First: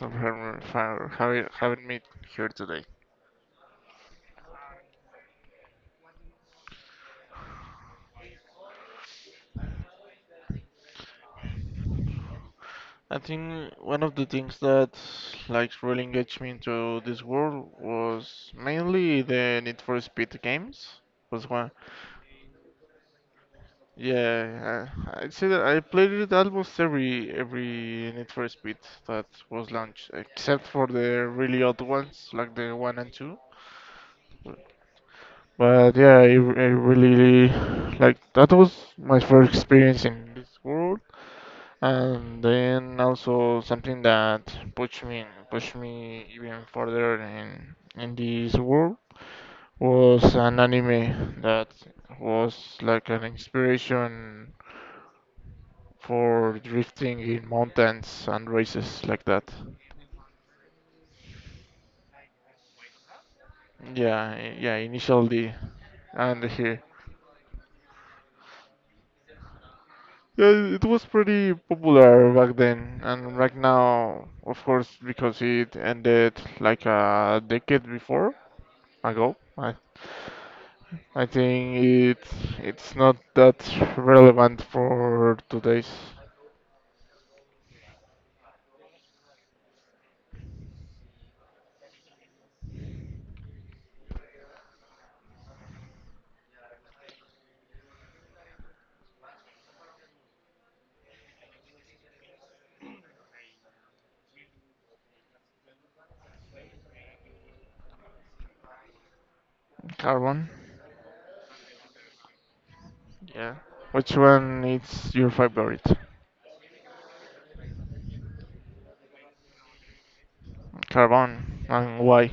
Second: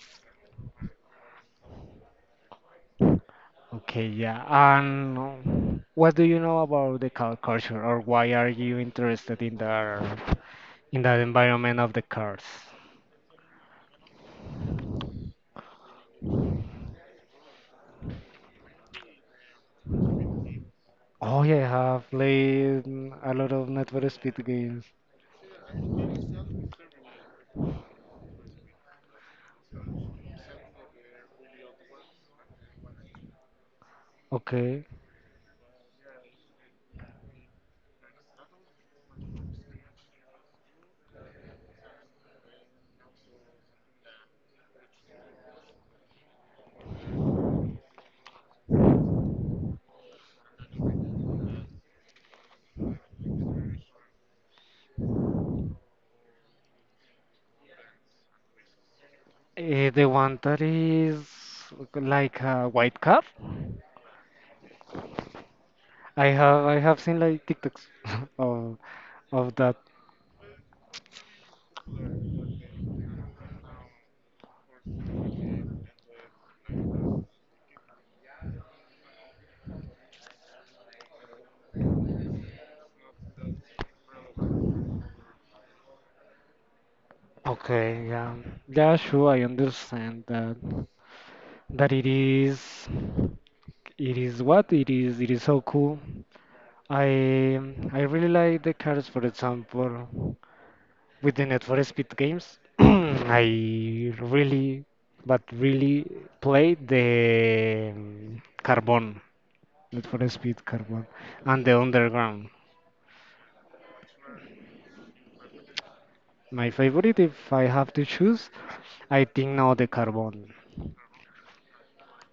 for having me here today. yeah. And what do you know about the car culture, or why are you interested in the environment of the cars? I think one of the things that like really engaged me into this world was mainly the Need for Speed games. Oh Was yeah, one, I have played a lot of Need for Speed games. yeah. I'd say that I played it almost every Need for Speed that was launched, except for the really odd ones like the one and two. Okay, But yeah, I really like that was my first experience in this world. And then also something that pushed me even further in this world was an anime that was like an inspiration for drifting in mountains and races like that. The one that is like a white car. Yeah, yeah, initially I and have I here. have seen like TikToks of Of that, Yeah, it was pretty popular back then, and right now, of course, because it ended like a decade before ago, I think it's not that relevant for today's. okay, yeah, yeah, sure, I understand that. That it is, it is what it is. It is so cool. I I really like the cars, for example, with the Need for Speed games. I really, but really played the Carbon, Need for Carbon. Speed Carbon, and the Underground. Yeah. Which one is your favorite? My favorite, if I have to choose, I think now the Carbon. Carbon. And why?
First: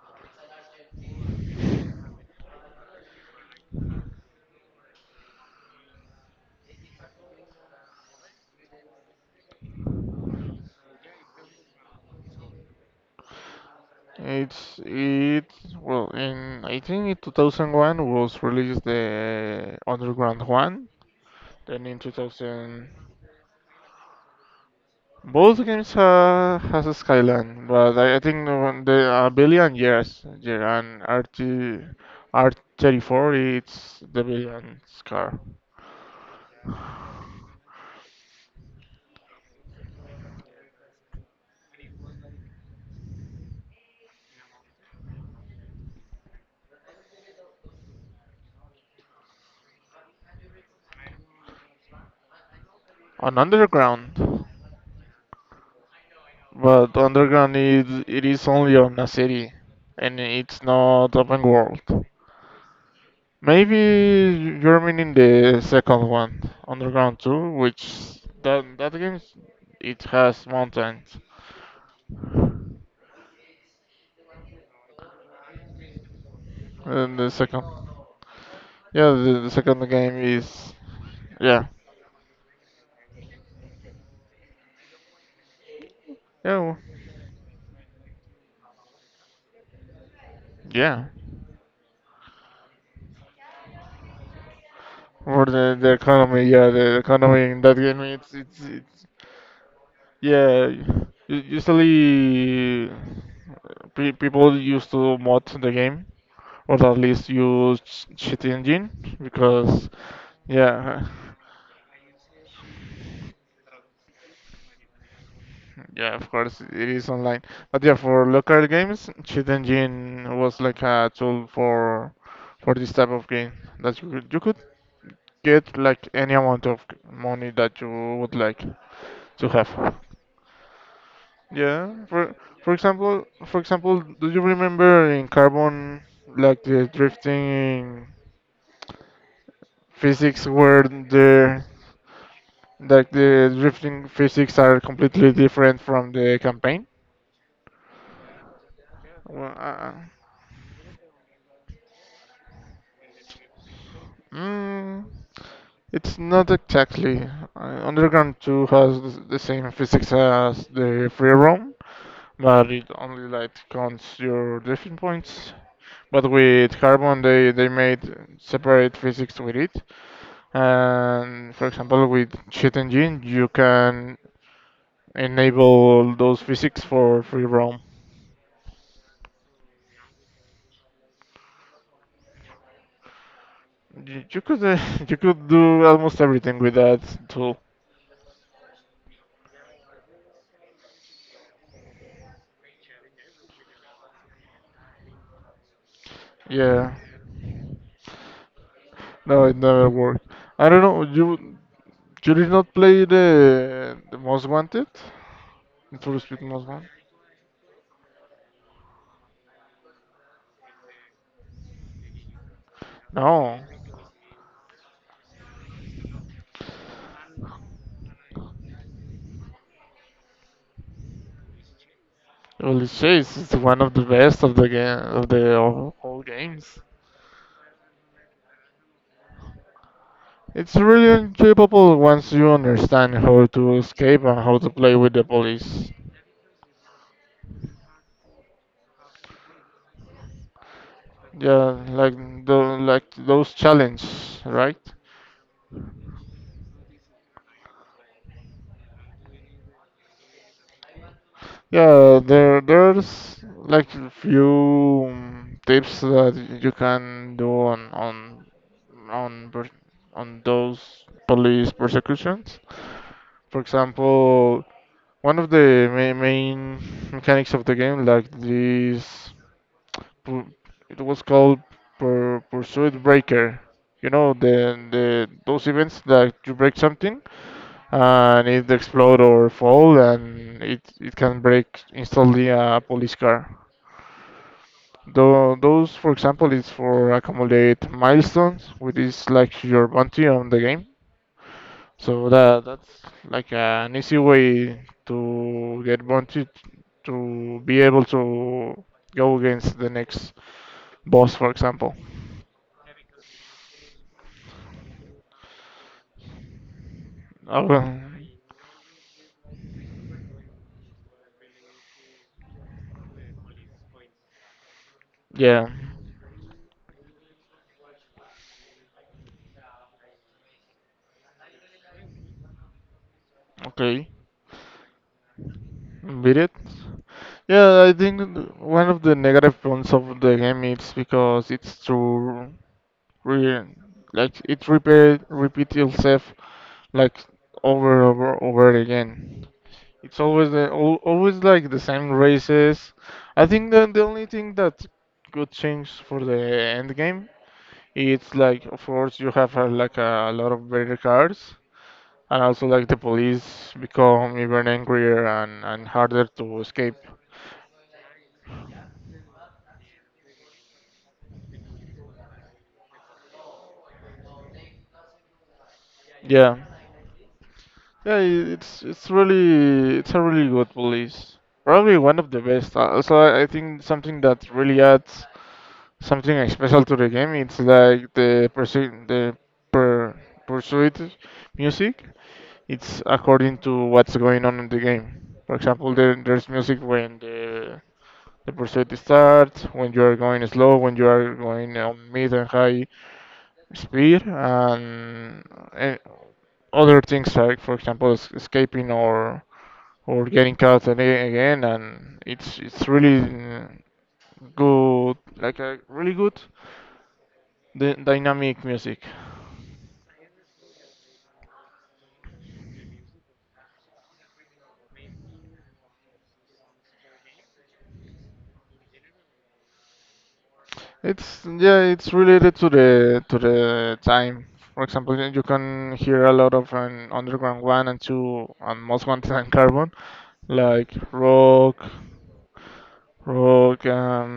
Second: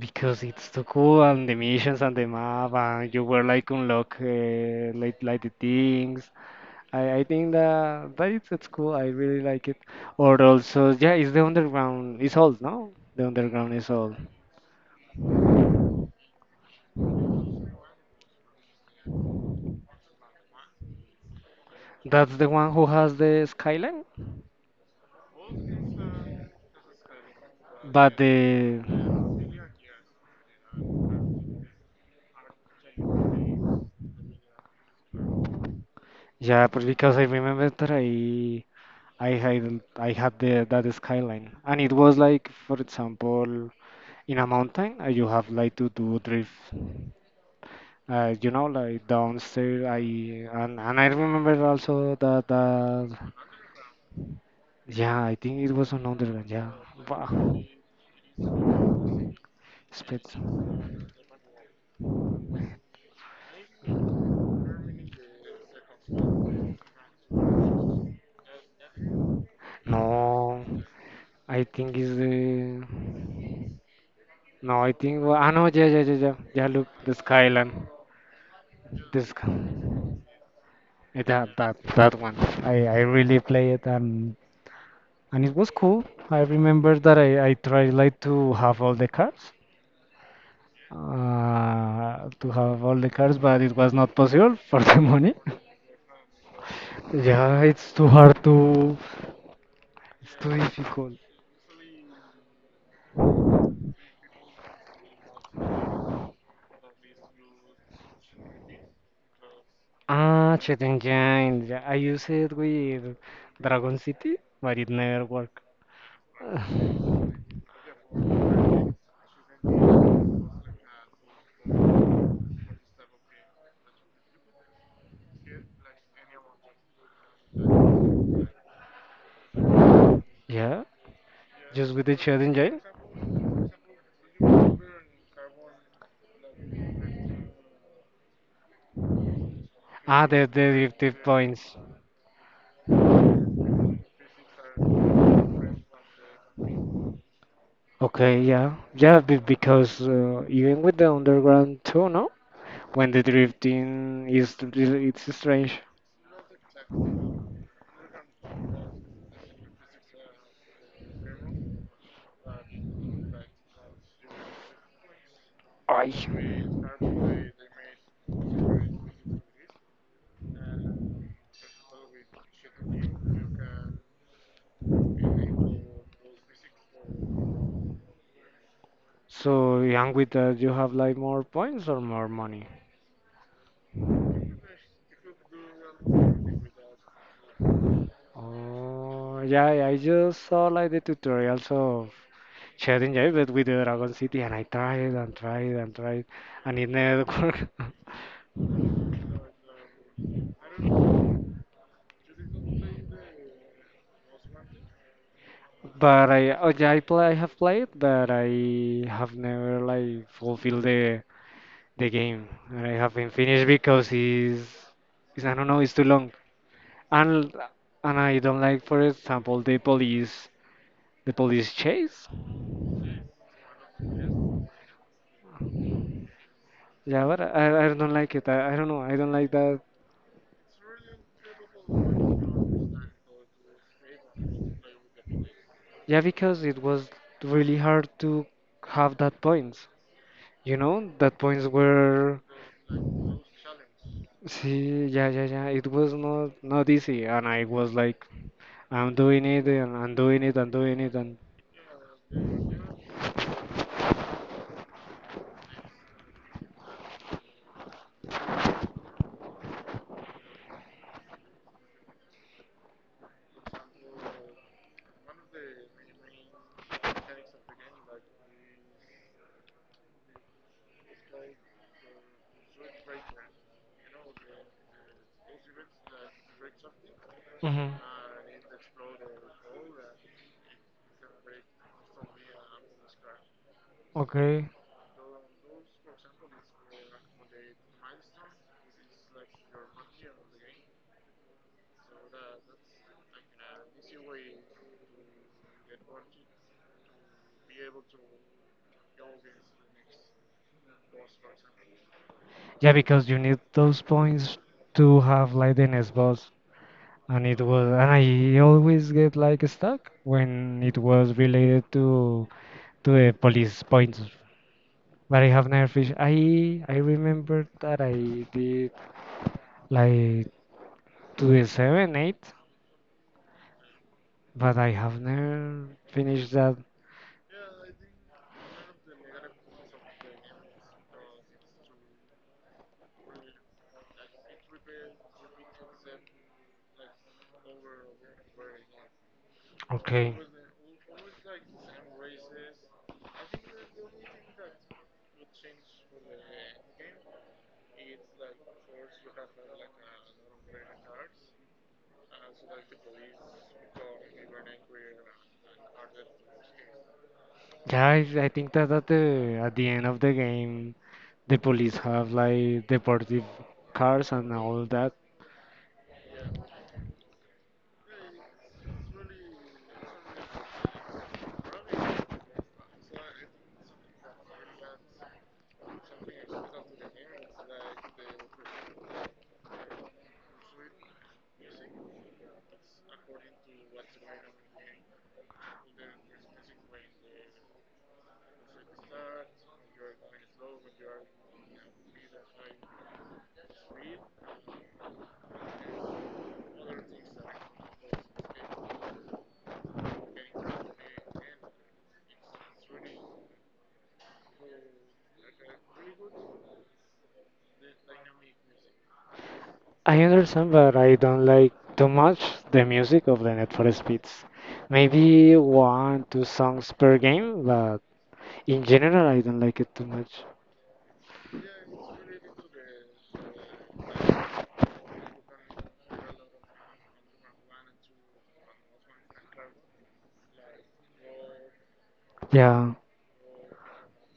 Because it's so cool and the missions and the map and you were like unlock like the things. I think that it's cool. I really like it. Or also yeah, it's the underground. It's old, no? The underground is old. It's it well, in I think in 2001 was released the Underground one. Then in That's the one who 2000. has the skyline. Both games has a skyline, but But I think the the one- the uh, billion, yes, yeah, and RT R34 it's the billion scar. yeah, but because I remember that I had the that skyline and it was like for example in a mountain you have like to do drift you know, like downstairs. I and I remember also that On Underground, yeah, I think it was another one. Yeah, but Underground wow, is it is only on a city, and Spitz. it's not open world. Maybe you're meaning the second one, Underground 2, which that game it has No, mountains. I think it's the no. I think wa- ah no, yeah, yeah, yeah, yeah. Yeah, look, the And the second. Skyline, Yeah, this the second game is that yeah, that that one. I really play it and it was cool. I yeah, remember that I tried like to have all the cards yeah. To have all the cars, but it was not possible for the money. For the economy, yeah, the economy in Yeah, that it's game, too it's hard it's, to. it's It's too yeah. u- difficult. Usually, people used to mod the game, or at least use cheat engine because Ah, Chat yeah. Engine. Yeah, I use it with Dragon City, but it never worked. Yeah. Of course, it is online. But yeah, for local games, cheat engine was like a tool for this type of game that you could get like any amount of money that you would like to have. Yeah, just with Yeah. the For Chat for Engine. example, for example, do you remember in Carbon like the drifting Ah, the physics where the the points. like the drifting physics are completely different from the campaign? Okay, yeah, yeah, Well, because even with the underground too, no? When the drifting is, mm, it's strange. it's not exactly. Underground 2 has the same physics as the free roam, but it only like counts your drifting points. I. But with Carbon, they made separate physics with it. And for example, with cheat engine, you can enable those physics for free roam. So, and with that, you have like more points or more money? You could you could do almost everything with that tool. Oh, yeah, I just saw like the tutorials of Shading J, but with the Dragon City, and I tried and tried and tried, and it Yeah. never worked. No, it never worked. I don't know. You did not play the Most Wanted, Need for But Speed I, Most oh Wanted. yeah, I play, I have played, but I have never like fulfilled the game, and I haven't No. finished because it's I don't know, it's too long. And and I don't like, for example, the police chase. Holy shit! It's one of the best of the game of the all games. Yeah, but I don't like it. I don't know. I don't like that. It's really enjoyable once you understand how to escape and how to play with the police. Yeah, because it was really hard to have that points. You know, that points Yeah, like were the like those challenges, right? Yeah, yeah, yeah. It was not not easy, and I was like, I'm doing it and I'm doing it and doing it and. Yeah, there's like few tips that you can do on per- on those police persecutions. For example, one of the main mechanics of the game, like pu- it was called Pursuit Breaker. You know, the those events that you break something Mhm. and it explode or fall and it can break instantly a police car. Okay. Though those, for example, is for accumulate milestones, which is like your bounty on the game. So that's like an easy way to get bounty to be able to go against the next boss, for example. Yeah, because you need those points to have like the next boss. And it Oh, was well, and I always get like stuck when it was related to the police points. But I yeah. have never fish. I remember that I did like to the 7-8, Okay. but I have never Beat it. finished that. Yeah, I think one of the negative points of the game is because it's too re like it repeat itself like over again. It's Okay. always the, al always like the same races. I think that the only thing that could change for the end game it's like of course you have like a lot of better cars and also like the police become even angrier and harder to escape. Yeah, I think that at the end of the game, the police have like deportive cars and all that. Yeah, yeah, it's a really good police. Probably one of the best. Also, I think something that really adds something special to the game. It's like the pursuit the per pursuit music. It's according to what's going on in the game. For example, there's music when the pursuit starts when you are going slow, when you are going on mid and high speed, and, other things like, for example, escaping or getting caught and again. And it's really good, like a really good dynamic music. I understand, but I don't like too much the music of the Need for Speeds. Maybe one, two songs per game, but in general, I don't like it too much. It's yeah, it's related to the time. For example, then you can hear a lot of an Underground one and two and Most Wanted and Carbon, like rock, Yeah, rock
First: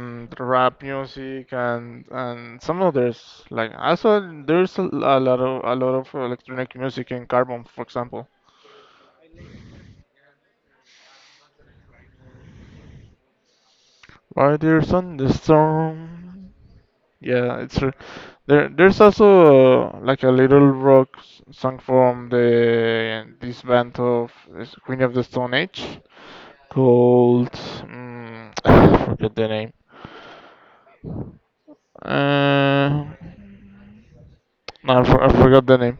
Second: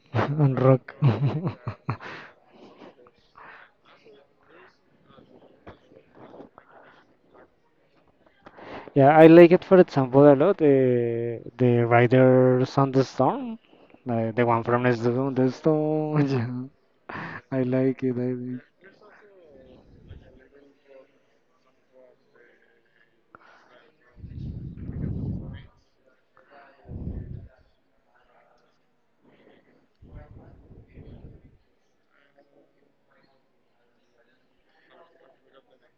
and rap rock. music and and some others. Like also there's a lot of electronic music in Carbon, for example. Yeah, I like it, for example, a lot. The Riders on the Storm, the one from Riders the on the Stone. The Stone. Storm. Yeah. Yeah, I it's true. like it. I like. There's also like a little rock song from the this band of is Queen of the Stone Age called I forget the name. Uh, no, I forgot the name.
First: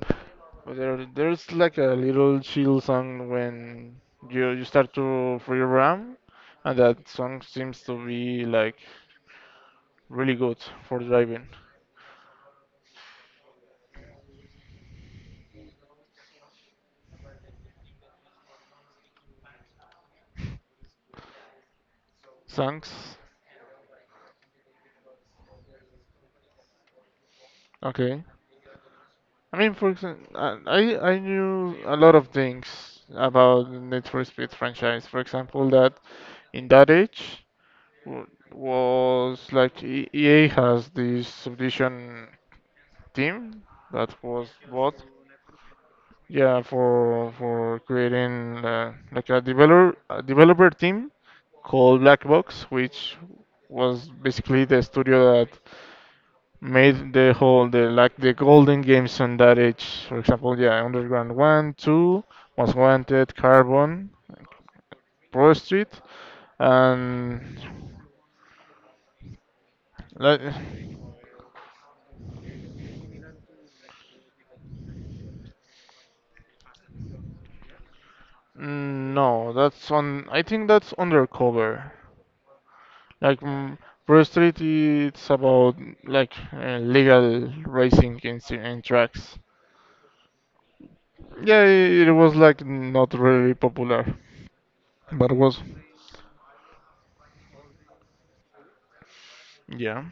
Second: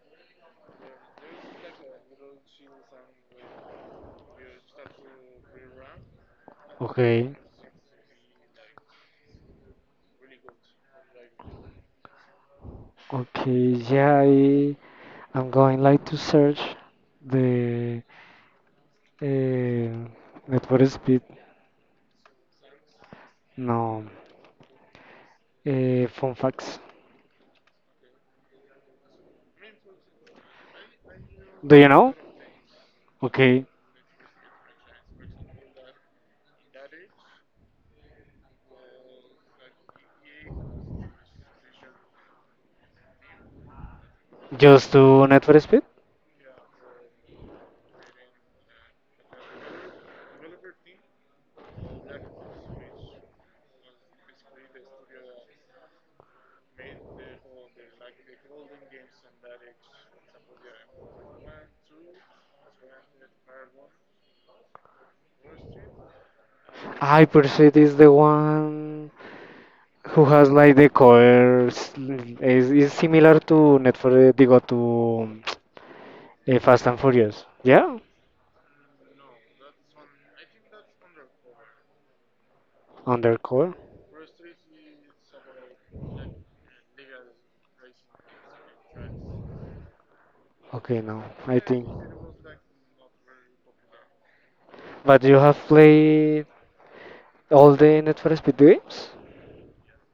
But there's like a little chill song when you start to free ram, and that Okay, song seems to be like really good for driving. okay, yeah, I'm going like to search the Need for Speed. Songs, No, fun facts. okay. I mean, for example, I Do knew you a lot know? of things Okay, about the Need for Speed franchise. For example, that in that age w- was like EA has this subdivision team that was just to bought, Need for Speed. yeah, for creating like a developer team called Black Box, which was basically the studio that made the whole the like the golden games on that age. For example, yeah, Underground One, Two, Most Wanted, Carbon, Pro Street, I and perceive is the one. Who like has like the colors is similar to Net for the digo to Fast and Furious. Yeah, no, that's on. I think that's Undercover. Like undercover. Pro Street, it's about like legal racing in tracks. Okay, no, I Yeah, think. it was like not really popular, But but you have was played all the Net for Speed games, yeah.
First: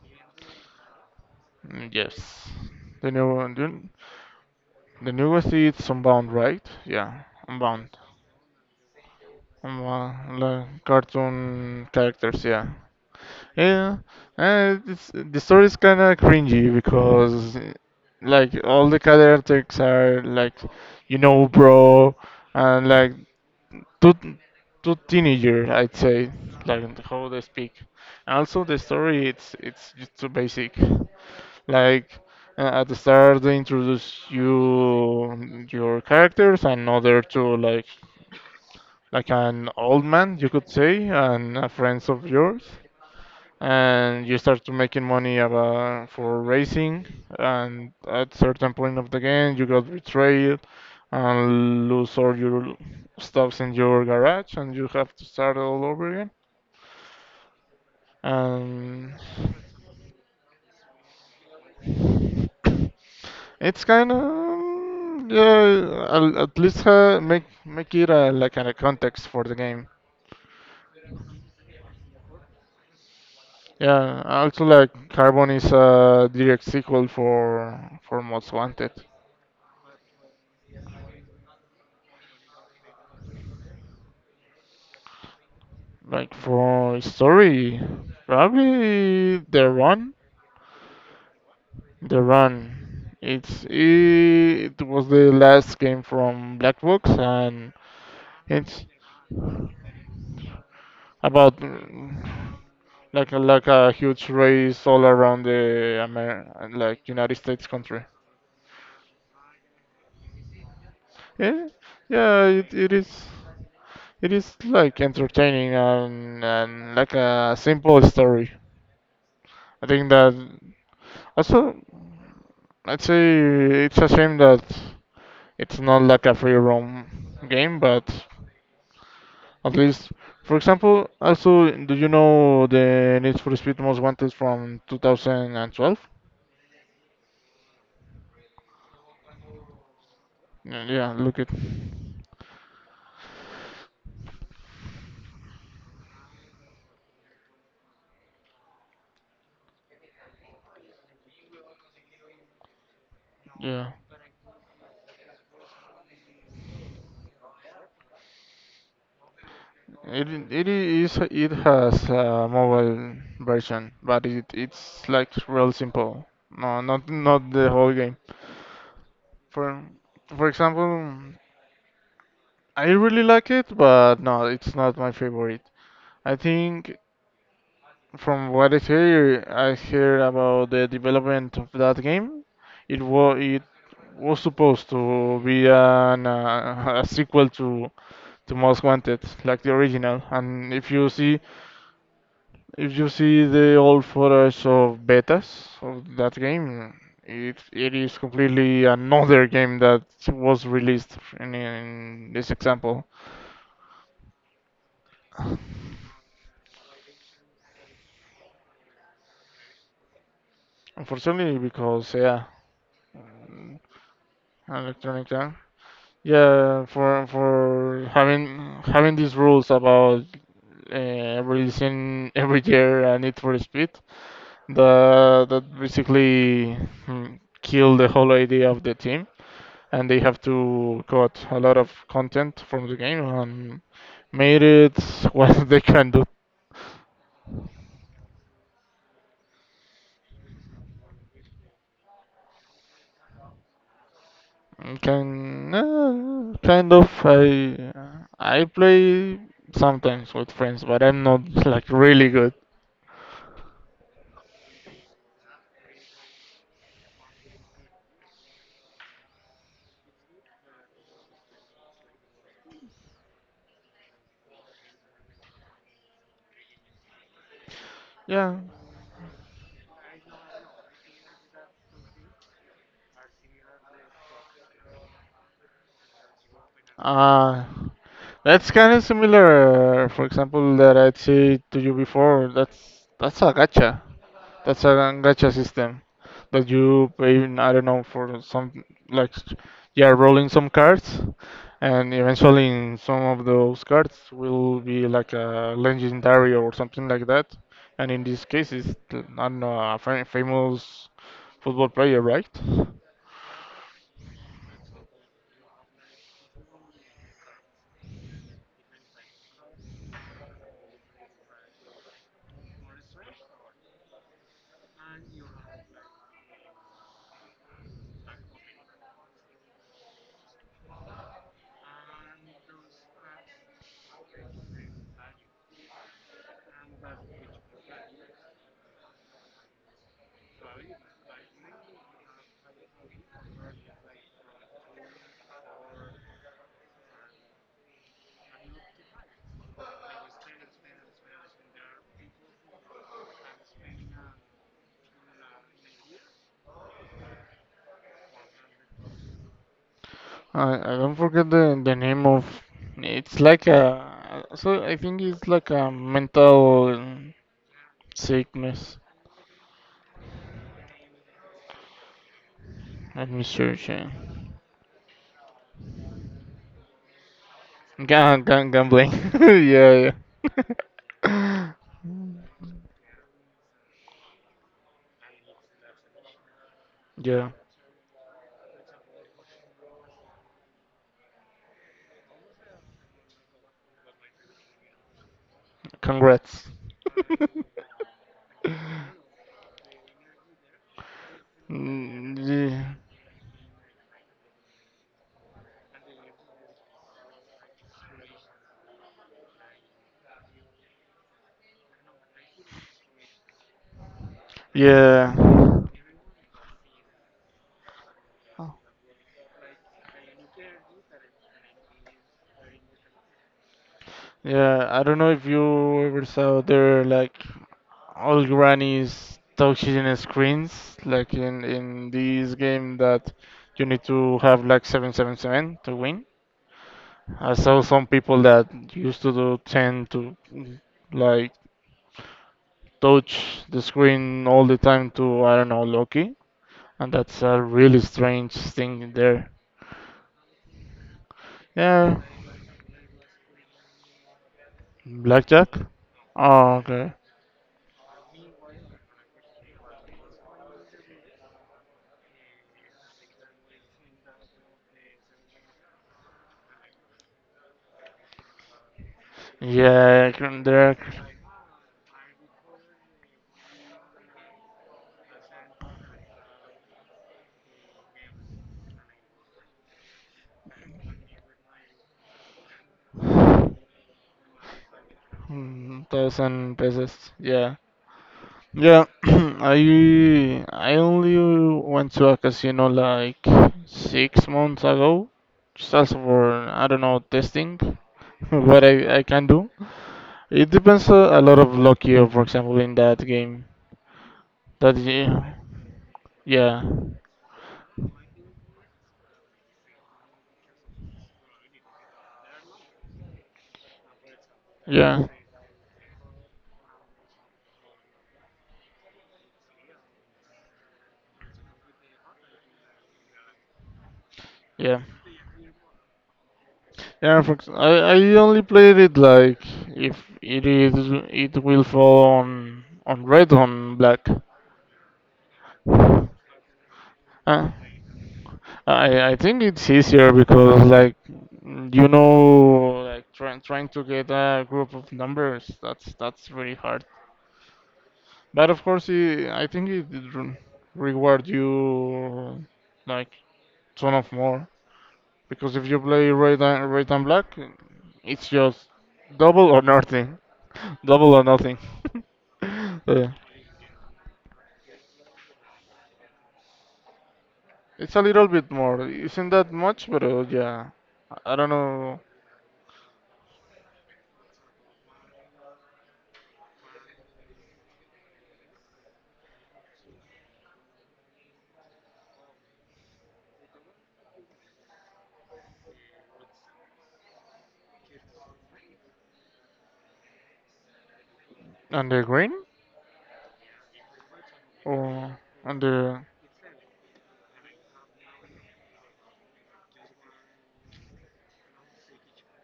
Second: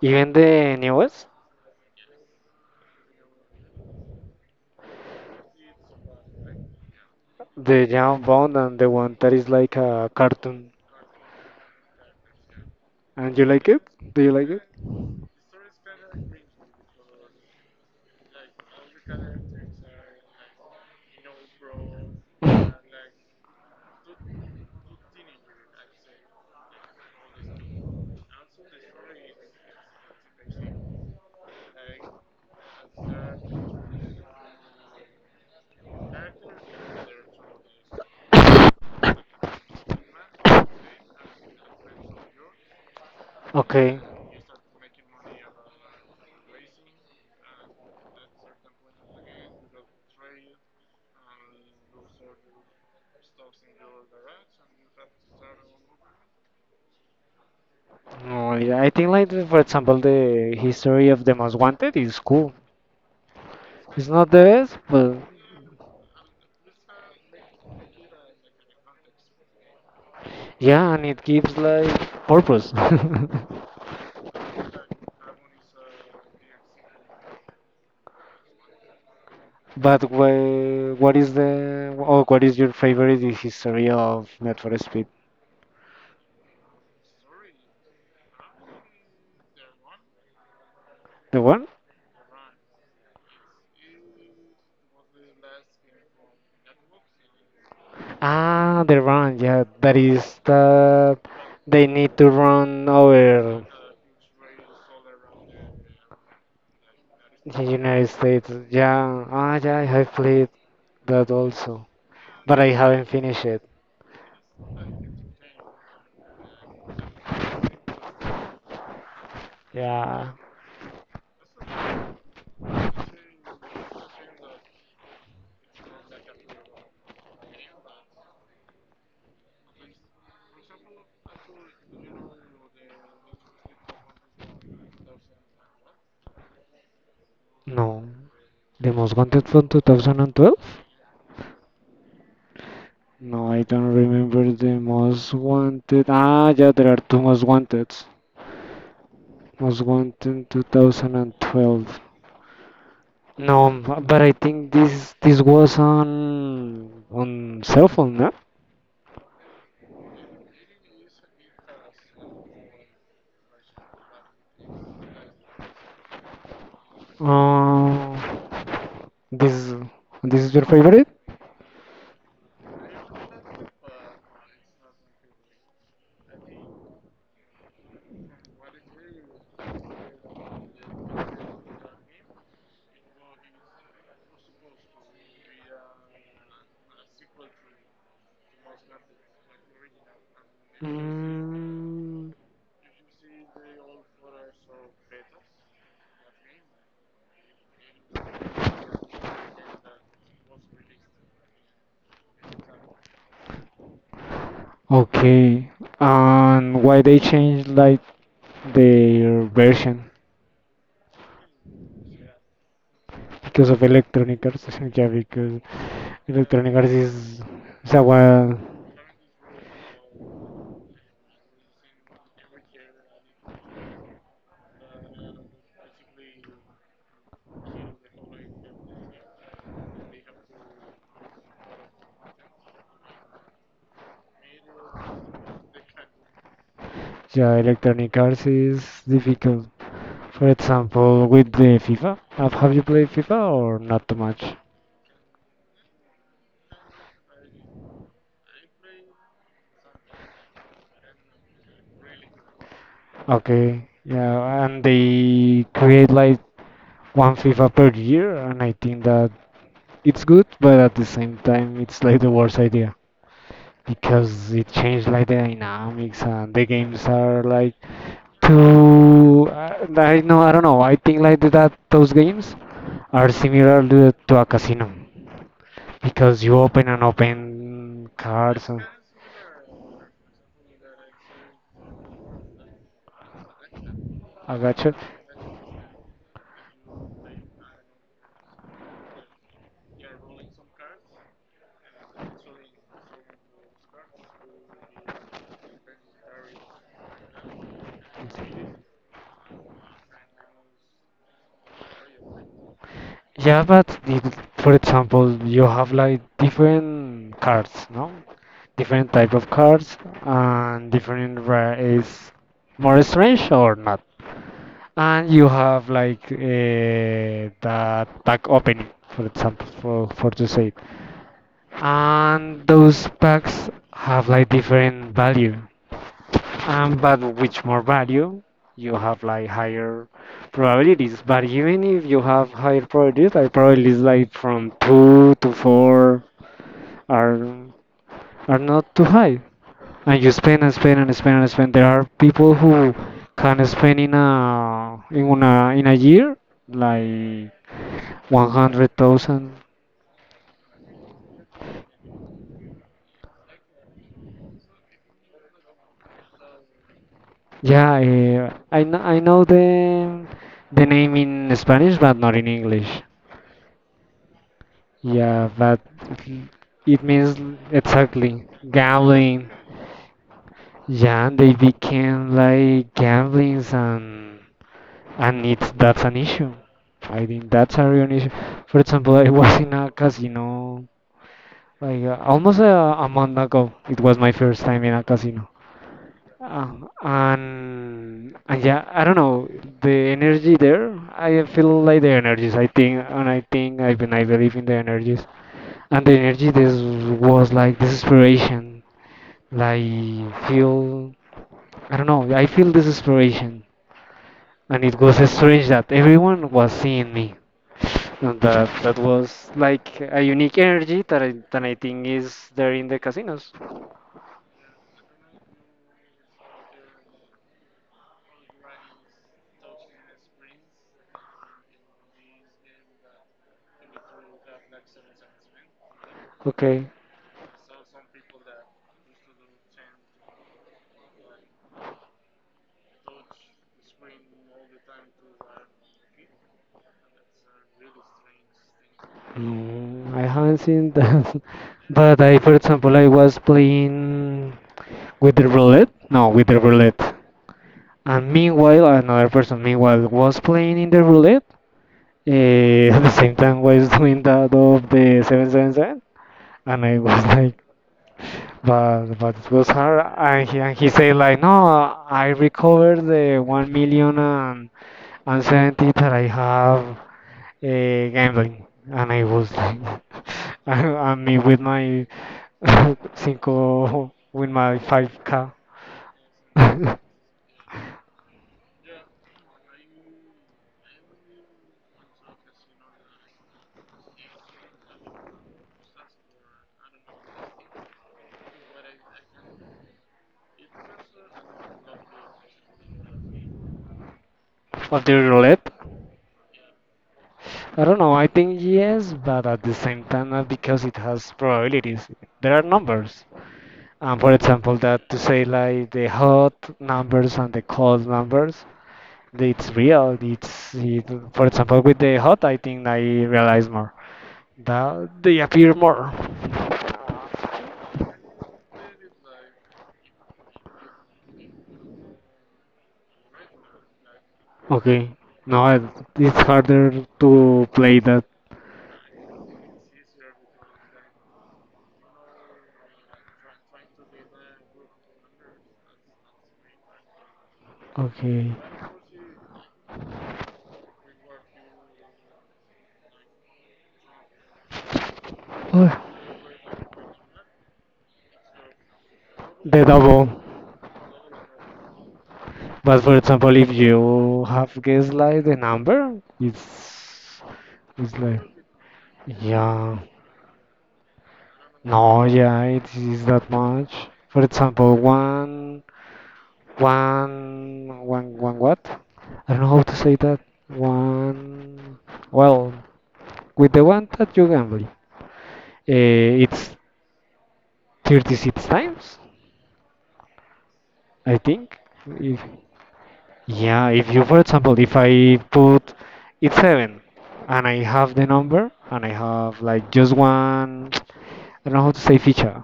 even the newest, Mm, yes. The new one. The newest is Unbound, right? Yeah, the Unbound. Jump Bond and the one that is like a Unbound. cartoon. Like cartoon characters, yeah. And you like it? Yeah, Do you like it? and it's, the story is kind of cringy because, like, all the characters are like, bro, and like two two teenager, I'd say, like how they speak. And also, the story it's just too basic. Like at the start, they introduce you your characters, and other to like an old man, you could say, and a friends of yours, Okay. and you start to making money for racing. And at certain point of the game, you got betrayed and lose all your stuffs in your garage, and you have to start all over again. No, yeah, I think And. like for example the history of the Most Wanted is cool. It's It's kind not the best, but of yeah. I'll at least make it like a context for the game. yeah, and it gives like purpose. Yeah. Also, like Carbon is a direct sequel for Most Wanted. But what is the or what is your favorite in history of Need for Speed? Like for story, probably The Run. The one? The Run. It was the last game from Black Box, and Ah, it's the run. Yeah, that is that about they need to run like a, over like a huge race all around the like United the States country. United States. Yeah. Ah, yeah. I have played that Yeah, also, yeah, but I it haven't is. finished it. It is like entertaining and like a simple story. I think Yeah. that also I'd say it's a shame that it's not like a free roam game, but at least for example, also do you know the Need for Speed Most Wanted from 2012? No. The most wanted from 2012? Yeah, yeah, look it. No, I don't remember the most wanted. Ah, yeah, there are two most wanted. Was went in 2012. No, Yeah, but I think this this was on cell phone, no? It has a mobile version, but it's like real simple. No, not the whole game. Uh, this For this for is your favorite? example, I really like it, but no, it's not my favorite. I think from what I hear about the development of that game. It was supposed to be an a sequel to the Most Wanted, like the original. And if you see Mm, if you see the old footage of betas of that game, it is completely another game that was released in this example. okay. And why they changed like their version? Unfortunately, because yeah, Because of Electronic Arts? Yeah, Electronic Jam. because Electronic Yeah, Arts for is a for having these rules about releasing every year a Need for Speed, that basically kill the whole idea of the team, and they have to cut a lot of content from the game and made it what they can do. yeah, Electronic Arts is difficult. For example, with the FIFA, have you played FIFA or not too much? Can kind of I play sometimes with friends, but I'm not like really good. Okay, yeah, and they create like one FIFA per year, and I think that it's good, but at the same time, it's like the worst idea because it changed like the dynamics and the games are like Yeah. too. I know, I don't know. I think like that those games are similar to a casino because you open and Uh open cards that's and. kind of similar. For example, that I said to you before. That's a gacha. I got That's a you. gacha system that you pay, I don't know, for some, like, you are rolling some cards, and eventually in some of those cards will be like a legendary or something like that. And in this case, it's, I don't know, a famous football player, right? Yeah, but if, for example, you have like different cards, no? Different type of cards and different rare is more strange or not. And you have like the pack opening, for example, for to say. It. And those packs have like different value. But with more value, you have like higher probabilities. But even if you have higher probabilities like from two to four are are not too high. And you spend and spend and spend and spend. There are people who can spend in a in a year like 100,000. I don't forget the name of, it's like a, so I think it's like a mental Yeah, sickness. I know the name in Spanish, but not in English. Let me search. Yeah. Yeah, but it means exactly Gambling. gambling. Yeah, Yeah, they yeah. became like gambling and it's that's an issue. I think Yeah, that's a real issue. For example, I was in a casino like almost a month ago. It was my first time in a casino. congrats. Uh, and yeah, I don't know the energy there. I feel like the Mm, energies. I think and I think I believe in the energies. And the energy this was like desperation like feel. I don't know, I feel this desperation and it was yeah. strange Yeah. that everyone was seeing me and that that was like a unique energy that I think is there in the casinos. Yeah, I don't know if you ever saw there like old grannies touching screens like in this game that you need to have like 777 to win. Okay. I saw some people that used to do 10 to like touch the screen all the time to I don't know Loki, and that's a really strange thing there. I haven't seen that. Yeah, But I, for example, I was playing with the blackjack. roulette. No, with the Oh, roulette. okay. And meanwhile, another person meanwhile was playing in the roulette, at the same time was doing that of the 777 and I was like but it was hard and he There are. said like no I recovered the 1 million and 70 that I have gambling and I was like I mean with my cinco with my 5k Thousand pesos. Yeah, yeah. I only went to a casino like 6 months ago, just as for I don't know testing what I can do. It depends a lot of luck here, for example, in that game. That of the yeah, roulette. yeah, I don't know. I think yes, but at the same time, not because it has probabilities. There are numbers. And for example, that to yeah, say like the hot numbers and the cold numbers, it's real. For example with the hot, I think I realize more yeah. that they appear more. I only played it like if it is it will fall on red on black. Okay, no, Uh, it's harder to play that. I think it's easier because like you know like trying to get a group of numbers that's really hard. Okay, But of course it, I think it re- reward you like ton of more. Because if you oh, play red and black, it's just double or the double. nothing. Double or nothing. But So, for yeah. example, if you have guessed like the number, it's It's a like little bit more. Isn't that yeah. much, but yeah. I don't know. No, yeah, it is that much. For example, one, one what? I don't know how to say that. One, well, with the one that you gamble, it's 36 times, I think. On the If, green? yeah, if you, for example, if I Or on put the it seven and I have the number and I have like just one, I don't know how to say feature.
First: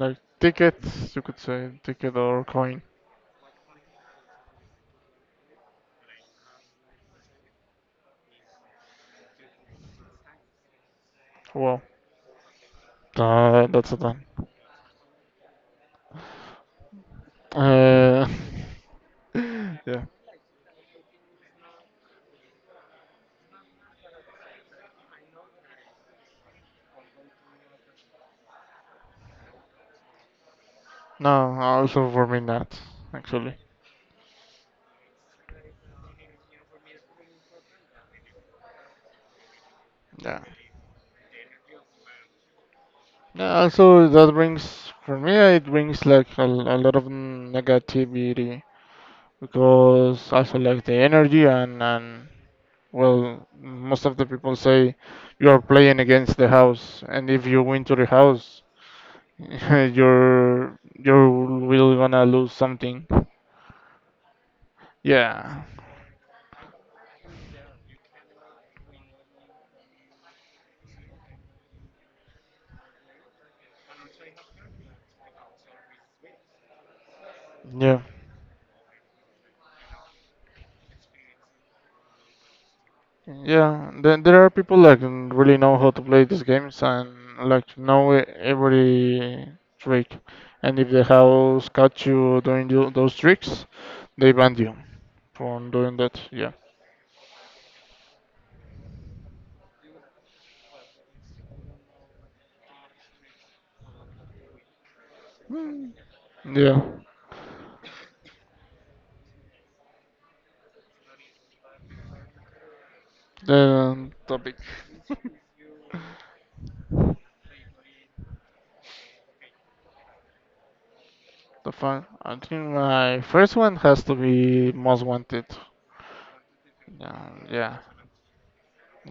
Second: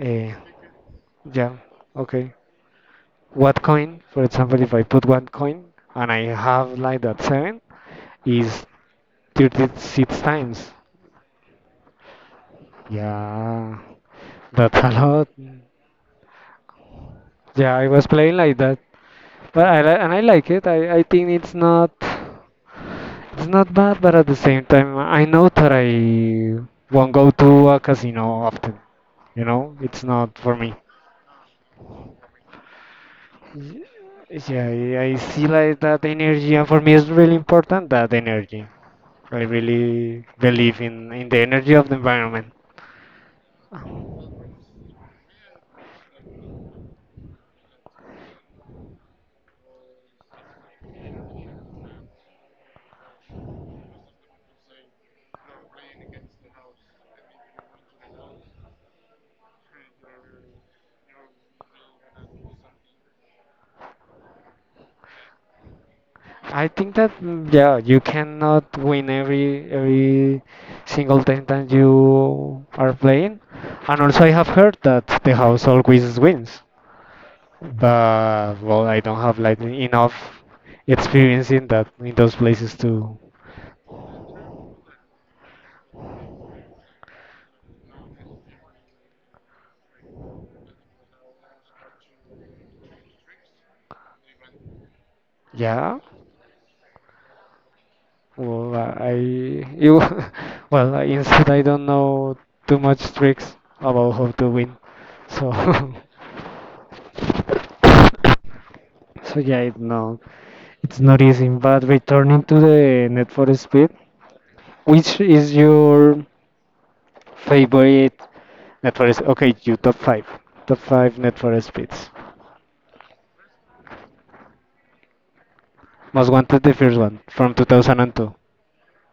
like Uh, tickets, you could yeah, say ticket okay. or coin. What coin, for example, if I put one coin and I have like that seven, is 36 times. Wow. Yeah, That's a done. that's a lot. Yeah, I was Uh, playing like that, but yeah. and I like it. I think it's not bad, but at the same time, I know that I won't go to a casino often. You know, it's not for me. No, also for me not, actually. Y- Yeah, I see like that energy, and for me, it's really important that energy. I really Yeah. believe in the energy of the environment. Yeah, also that brings for me it brings like a lot of negativity because also like the energy and well most of the people say you are playing against the house, and if you win to the house you're will gonna lose something, yeah, I think that yeah, you cannot win every single time that you are playing. And also I have heard that the house always wins. yeah. But well I don't have like enough experience in that in those places to Yeah, there are people that can really know how to play these games and like know every trick. And if the house catch you doing those tricks, they ban you from doing yeah. that. Yeah. Well I you well instead I don't know too much tricks about how to win. So Yeah. So yeah, it, no, it's not easy. But returning to the Need for Speed, The topic. which is your favorite Need for Speed? Okay, you top five Need for The fun. Speeds. I think my first one has to be Most Wanted. Most wanted the first one Yeah, from yeah. 2002.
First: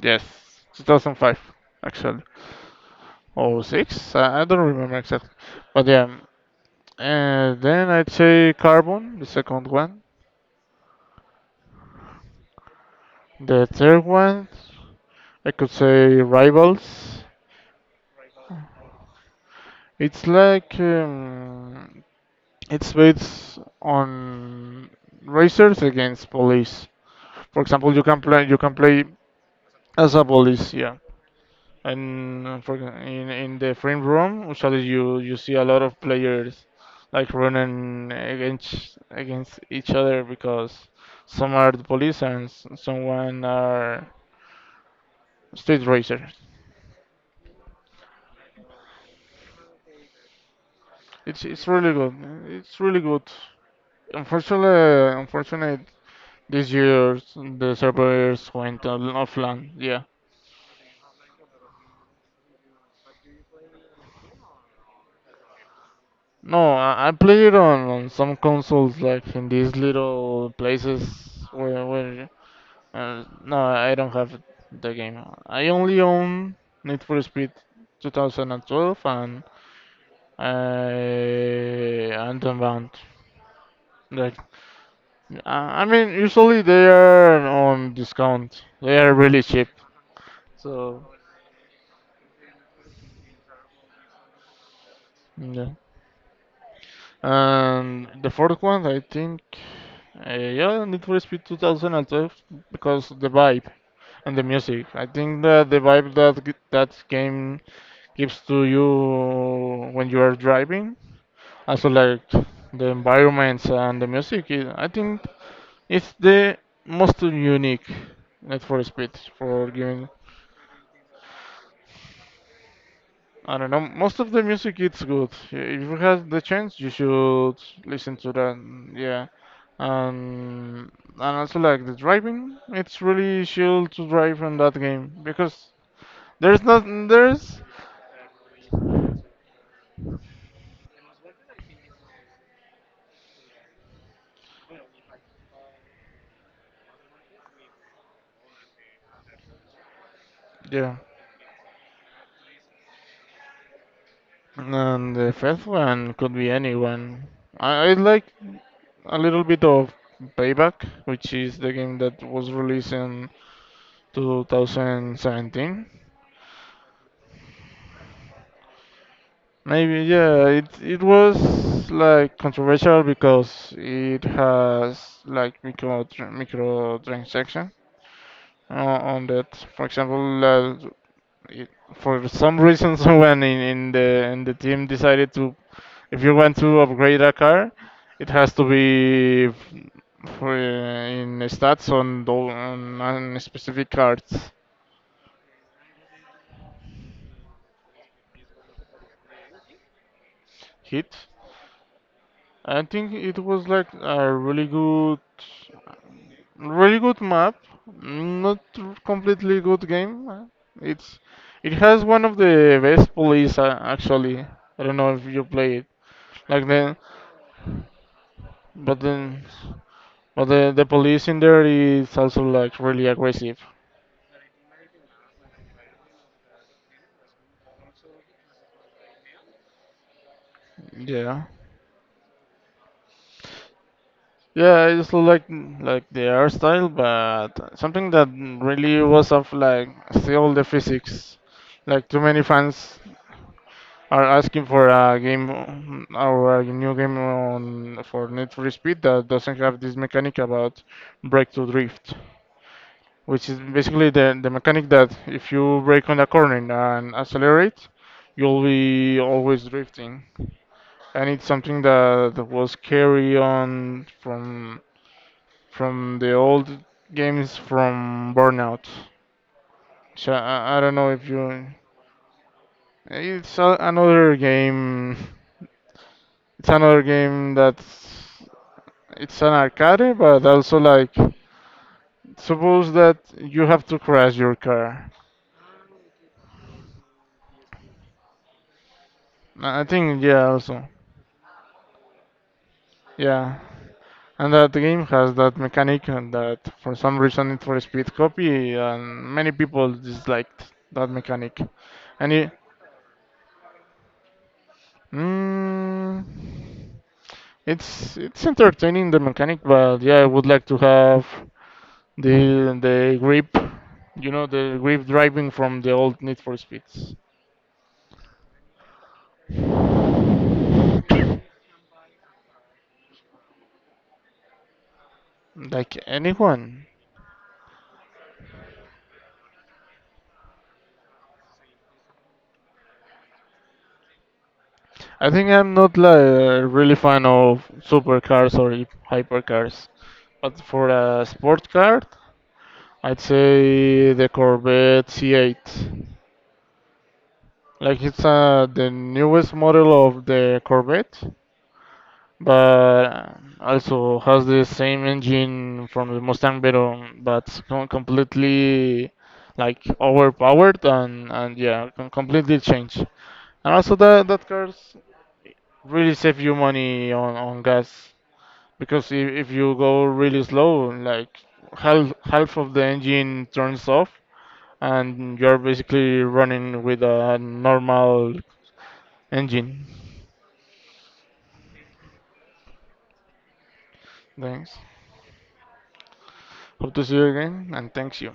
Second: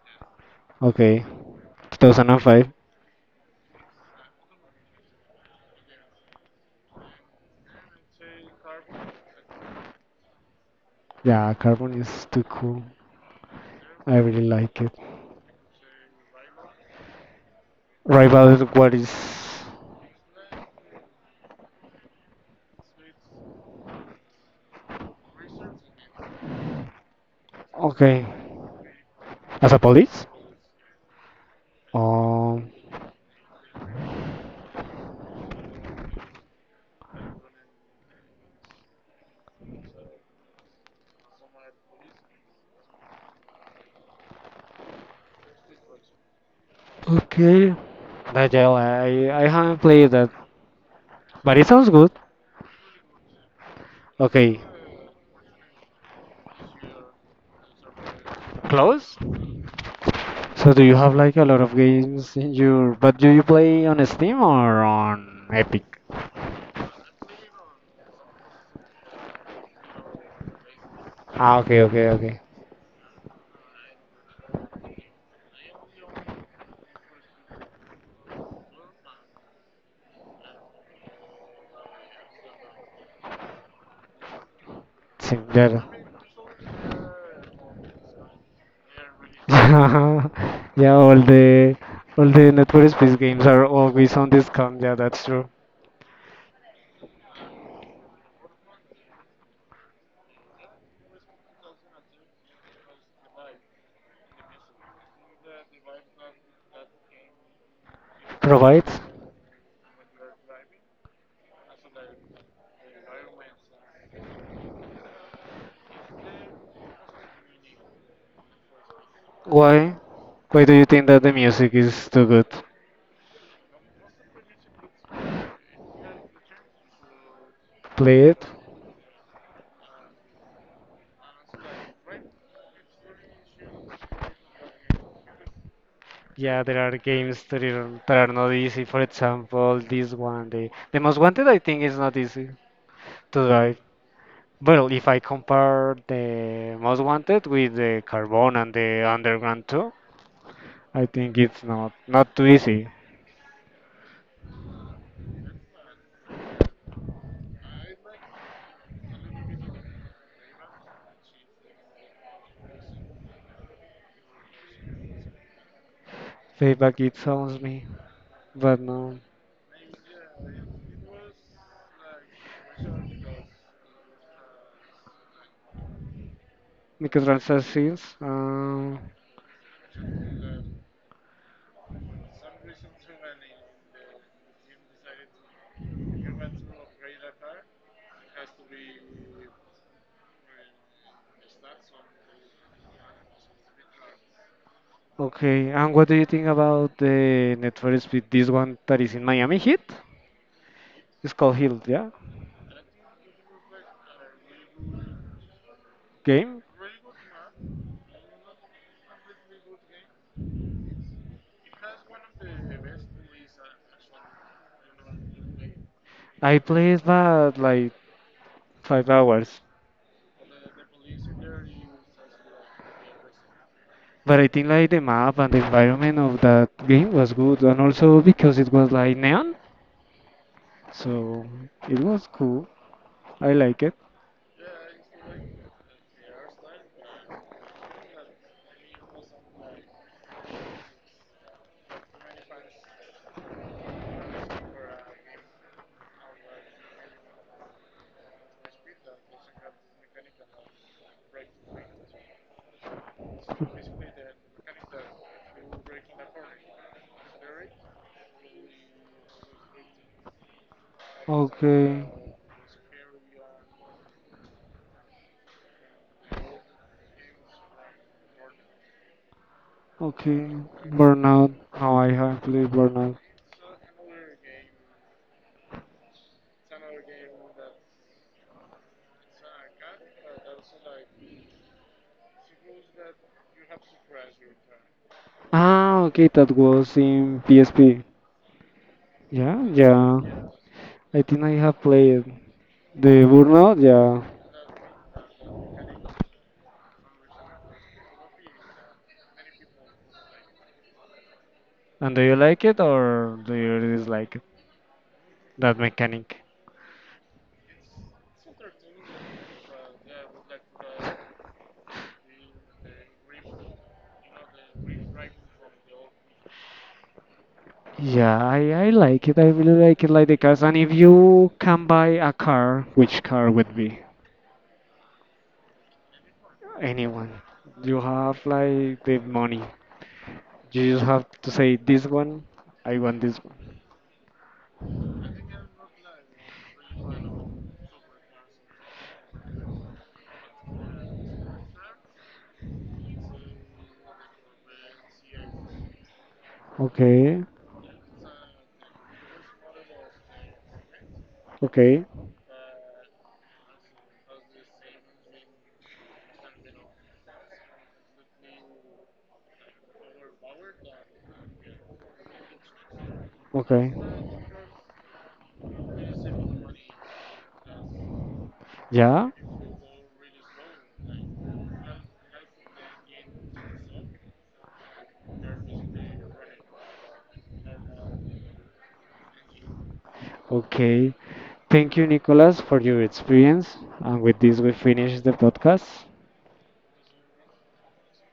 Yes. Okay, 2005, actually. 2005. Or 6? I don't remember exactly. But yeah. And then I'd say Carbon, the second one. Yeah, Carbon is too cool. The third I really one, like it. I could say Rivals. Rival, what is? It's like it's based on racers against police. For example, Okay, you can play as a as a police. police, yeah. And Um. for, in the frame room, usually you see a lot of players like running against each other because some are the police and someone are Street Racer. Okay. Nigel, I haven't played that, It's but it's it sounds really good. good. It's really good. Okay. Unfortunate this year the servers went Close. offline. Yeah. So do you have like a lot of games in your but do you play on Steam or on Epic? No, I play it on some consoles like in these little places Ah okay where okay where. okay. No, I don't have the game. I only own Need for Speed 2012 and Unbound. Like I Yeah. mean, usually they are on discount. They are really cheap. yeah, Yeah, So, all the Need for games are always on discount, yeah that's true. yeah. And the fourth one, I think, yeah, Need for Speed 2012 because the vibe and the music. I think that the vibe that that game gives to you Provide when you are driving, also like the environments and the music. I think it's the most unique Need for Speed for Why? giving Why do you think that the music is too good? I don't know. Most of the music it's good. Yeah, if you have the chance, you should listen Play to it? that. Yeah, and and also like the driving, it's really chill to drive on that game because Yeah, there's there not are games there's that are not easy. For example, this one, the most wanted, I think, is not easy to drive. Well, if I compare the Most Wanted with the Carbon and the Underground 2, Yeah. I think it's not not too easy. And the fifth one could be anyone. I like a little bit of Payback, which is the game that was released in 2017. Payback it sounds me, but no. Maybe, yeah, it was like controversial because it has like micro transaction Microtransactions. On that. For example, it, for some reason, someone in the team decided to, if you want to upgrade a car, it has to be f- for in stats on the on specific cards Okay, and what do you think about the Need for Speed? This one that is in Miami Heat? hit. It's called Heat, yeah? I think it was like a really good. Game? Really good map, not completely good game. It's it has one of the best police actually. I don't know if you play it I like the played about like but five then hours. but the police in there is also like really aggressive. But I think like the map and the environment of that game was good, and also because it was like neon, Yeah. so it was cool. I like it. Yeah, I just like the art style, but something that really was of like still the physics. Like too many fans are asking for a game or a new game on for Need for Speed that doesn't have this mechanic about brake to drift, which is basically the mechanic that if you brake on a corner and accelerate, you'll be always drifting, and it's something Okay, that was carry on from the old games from Burnout. So okay. I don't know if Burnout. you. Now I have played Burnout. It's a, another game. It's another game that's it's an arcade, but also like suppose that you have to crash your car. Ah, okay, that was in PSP. Yeah. I Yeah, think yeah, also I think I have played the yeah, Burnout. Yeah. and that game has that mechanic and that for some reason it for Speed copy and many people disliked that mechanic, And do and you it like it or do you dislike it? That mm, mechanic. it's entertaining the mechanic, but yeah, I would like to have the grip, you know, the grip driving from the old Need for Speeds. Yeah, I like it. I really like it, like the cars. And if you can buy a car, which car would be? Like anyone. Anyone. You have like the money. You just have to say this one, I want this one. I think I'm not like really fan of supercars or hypercars, but for a sport car, I'd say the Corvette C8. Okay, Like it's the newest model of the Corvette, okay, but also has the same engine from the Mustang Veyron, but completely like overpowered and yeah, completely changed. And okay. also that cars really save you money on gas. Because Yeah, if you go really slow, like half of the engine turns off, and you're basically running with a normal engine. okay. Thank you, Nicolas, for your experience. And with this, we Thanks. finish the podcast. Hope to see you again, and thanks you.